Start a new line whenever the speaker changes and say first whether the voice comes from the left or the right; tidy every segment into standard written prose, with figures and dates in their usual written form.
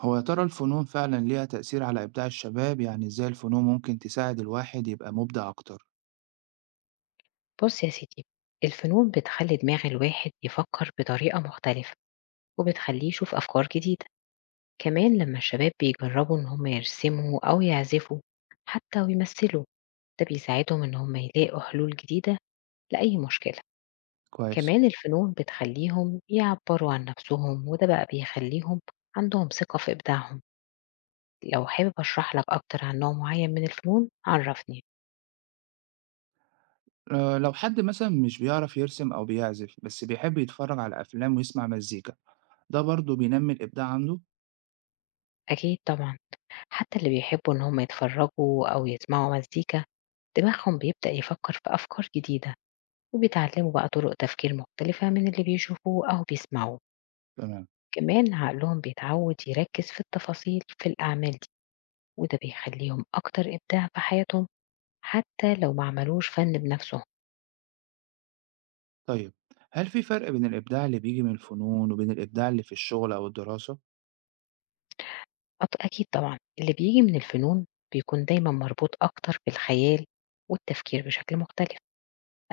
right: هو يا ترى الفنون فعلا ليها تأثير على إبداع الشباب؟ يعني إزاي الفنون ممكن تساعد الواحد يبقى مبدع أكتر؟
left: بص يا سيدي، الفنون بتخلي دماغ الواحد يفكر بطريقة مختلفة، وبتخليه يشوف أفكار جديدة. كمان لما الشباب بيجربوا إن هم يرسموا أو يعزفوا حتى ويمثلوا، ده بيساعدهم إن هم يلاقوا حلول جديدة لأي مشكلة.
right: كويس.
left: كمان الفنون بتخليهم يعبروا عن نفسهم، وده بقى بيخليهم عندهم ثقة في إبداعهم. لو حابب أشرح لك أكتر عن نوع معين من الفنون عرفني.
right: أه، لو حد مثلا مش بيعرف يرسم أو بيعزف بس بيحب يتفرج على أفلام ويسمع مزيكا، ده برضه بينمي الإبداع عنده؟
left: أكيد طبعا، حتى اللي بيحبوا إن هم يتفرّجوا أو يسمعوا مزيكا، دماغهم بيبدأ يفكّر في أفكار جديدة، وبيتعلّموا بقى طُرق تفكير مختلفة من اللي بيشوفوه أو بيسمعوه.
right: تمام.
left: كمان عقلهم بيتعوّد يركّز في التفاصيل في الأعمال دي، وده بيخلّيهم أكتر إبداع في حياتهم حتى لو ما عملوش فَن بنَفْسهم.
right: طيب، هل في فرق بين الإبداع اللي بيجي من الفنون وبين الإبداع اللي في الشغل أو الدراسة؟
left: أكيد طبعًا، اللي بييجي من الفنون بيكون دايمًا مربوط أكتر بالخيال والتفكير بشكل مختلف.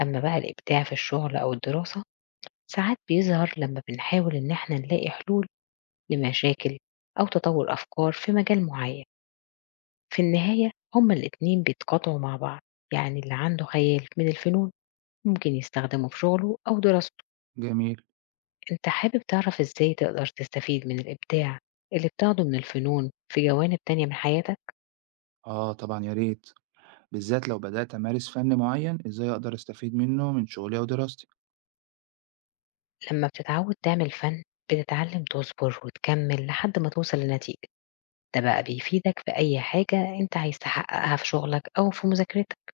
left: أمّا بقى الإبداع في الشُغل أو الدراسة، ساعات بيظهر لما بنحاول إن إحنا نلاقي حلول لمشاكل أو تطور أفكار في مجال معين. في النهاية هما الاتنين بيتقاطعوا مع بعض، يعني اللي عنده خيال من الفنون ممكن يستخدمه في شغله أو دراسته.
right: جميل.
left: أنت حابب تعرف إزاي تقدر تستفيد من الإبداع اللي بتاخده من الفنون في جوانب تانية من حياتك؟
right: آه طبعا، يا ريت. بالذات لو بدأت أمارس فن معين، إزاي أقدر أستفيد منه من شغلي أو دراستي؟
left: لما بتتعود تعمل فن بتتعلم تصبر وتكمل لحد ما توصل لنتيجة، ده بقى بيفيدك في أي حاجة أنت عايز تحققها في شغلك أو في مذاكرتك.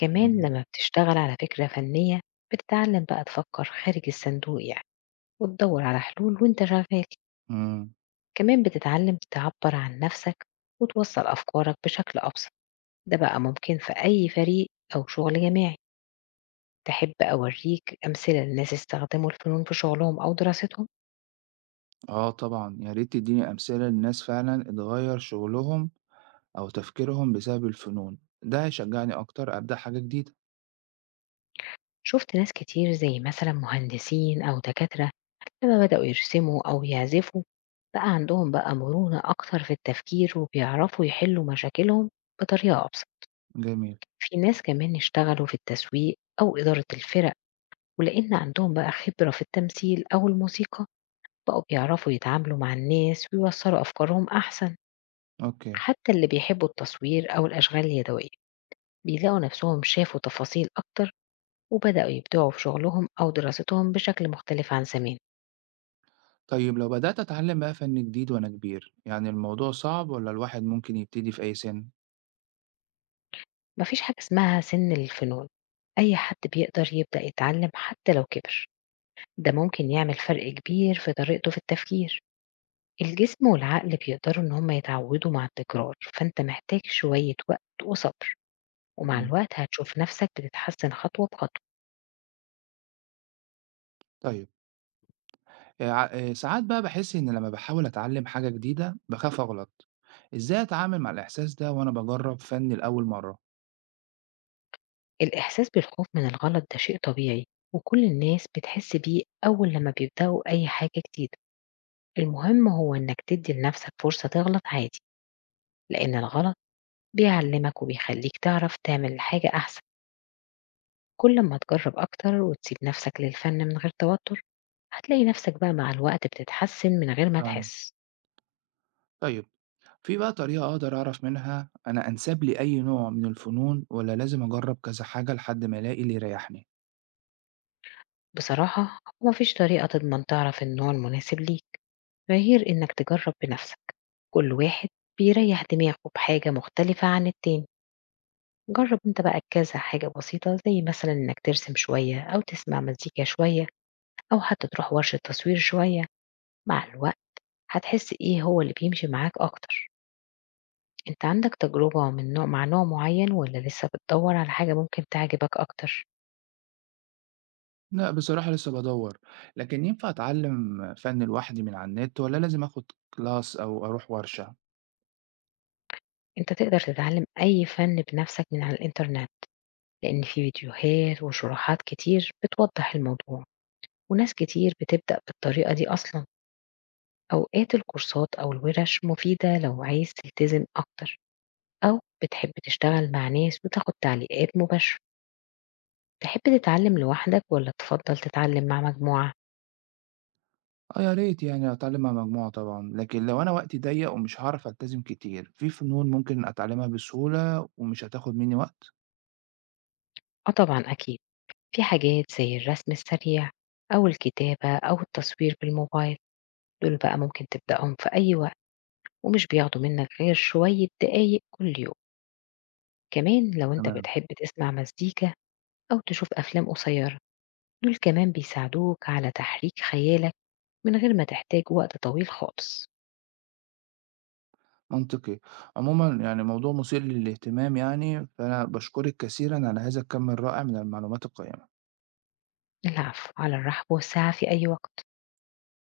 left: كمان
right: مم.
left: لما بتشتغل على فكرة فنية بتتعلم بقى تفكر خارج الصندوق يعني، وتدور على حلول وانت شغال.
right: مم.
left: كمان بتتعلم تعبر عن نفسك وتوصل أفكارك بشكل أبسط، ده بقى ممكن في أي فريق أو شغل جماعي. تحب أوريك أمثلة لناس استخدموا الفنون في شغلهم أو دراستهم؟
right: آه طبعًا، يا ريت تديني أمثلة لناس فعلًا اتغيّر شغلهم أو تفكيرهم بسبب الفنون، ده هيشجّعني أكتر أبدأ حاجة جديدة.
left: شفت ناس كتير زي مثلا مهندسين أو دكاترة، لما بدأوا يرسموا أو يعزفوا بقى عندهم مرونة أكتر في التفكير وبيعرفوا يحلوا مشاكلهم بطريقة أبسط.
right: جميل.
left: في ناس كمان اشتغلوا في التسويق أو إدارة الفرق، ولأن عندهم بقى خبرة في التمثيل أو الموسيقى بقوا بيعرفوا يتعاملوا مع الناس ويوصلوا أفكارهم أحسن.
right: أوكي.
left: حتى اللي بيحبوا التصوير أو الأشغال اليدوية بيلاقوا نفسهم شافوا تفاصيل أكتر، وبدأوا يبدعوا في شغلهم أو دراستهم بشكل مختلف عن زمان.
right: طيب لو بدأت أتعلم بقى فن جديد وأنا كبير، يعني الموضوع صعب والّا الواحد ممكن يبتدي في أي سِن؟
left: مفيش حاجة اسمها سن الفنون، أي حد بيقدر يبدأ يتعلم حتى لو كبر، ده ممكن يعمل فرق كبير في طريقته في التفكير. الجسم والعقل بيقدروا إن هم يتعودوا مع التكرار، فأنت محتاج شوية وقت وصبر، ومع
right: إمم،
left: الوقت هتشوف نفسك بتتحسن خطوة بخطوة.
right: طيب. ع ساعات بقى باحس إن لمّا باحاول أتعلم حاجة جديدة باخاف أغلط، إزاي أتعامل مع الإحساس ده وأنا باجرّب فن لأول مرّة؟
left: الإحساس بالخوف من الغلط ده شيء طبيعي، وكل الناس بتحس بيه أول لما بيبدأوا أي حاجة جديدة. المهم هو إنك تدي لنفسك فرصة تغلط عادي، لأن الغلط بيعلمك وبيخليك تعرف تعمل حاجة أحسن. كل ما تجرب أكتر وتسيب نفسك للفن من غير توتر، هتلاقي نفسك بقى مع الوقت بتتحسن من غير ما
right: فعلًا.
left: تحس.
right: طيب، في بقى طريقة أقدر أعرف منها أنا أنسب لي أي نوع من الفنون، ولا لازم أجرب كذا حاجة لحد ما ألاقي اللي يريحني؟
left: بصراحة هو مفيش طريقة تضمن تعرف النوع المناسب ليك غير إنك تجرب بنفسك. كل واحد بيريح دماغه بحاجة مختلفة عن التاني. جرب انت بقى كذا حاجة بسيطة زي مثلا انك ترسم شوية او تسمع مزيكا شوية او حتى تروح ورشة تصوير شوية. مع الوقت هتحس ايه هو اللي بيمشي معاك اكتر. انت عندك تجربة من نوع مع نوع معين ولا لسه بتدور على حاجة ممكن تعجبك اكتر؟
right: لا، بصراحة لسه بدور. لكن ينفع أتعلم فن لوحدي من على النت، ولا لازم آخد كلاس أو أروح ورشة؟
left: انت تقدر تتعلم اي فن بنفسك من على الانترنت، لأن في فيديوهات وشروحات كتير بتوضح الموضوع، وناس كتير بتبدأ بالطريقة دي أصلا. أوقات الكورسات أو الورش مفيدة لو عايز تلتزم أكتر، أو بتحب تشتغل مع ناس وتاخد تعليقات مباشرة. تحب تتعلم لوحدك ولا تفضل تتعلم مع مجموعة؟
right: آه يا ريت، يعني أتعلم مع مجموعة طبعا، لكن لو أنا وقتي ضيق ومش هعرف ألتزم كتير، في فنون ممكن أتعلمها بسهولة ومش هتاخد مني وقت؟
left: آه طبعا أكيد، في حاجات زي الرسم السريع أو الكتابة أو التصوير بالموبايل، دول بقى ممكن تبدأهم في أي وقت، ومش بياخدوا منك غير شوية دقايق كل يوم. كمان لو انت
right: تمام.
left: بتحب تسمع مزيكا أو تشوف أفلام قصيرة، دول كمان بيساعدوك على تحريك خيالك من غير ما تحتاج وقت طويل خالص.
right: منطقي. عموما يعني موضوع مثير للاهتمام يعني، فأنا بشكرك كثيرا على هذا الكم الرائع من المعلومات القيمة.
left: العفو، على الرحب والسعة في أي وقت.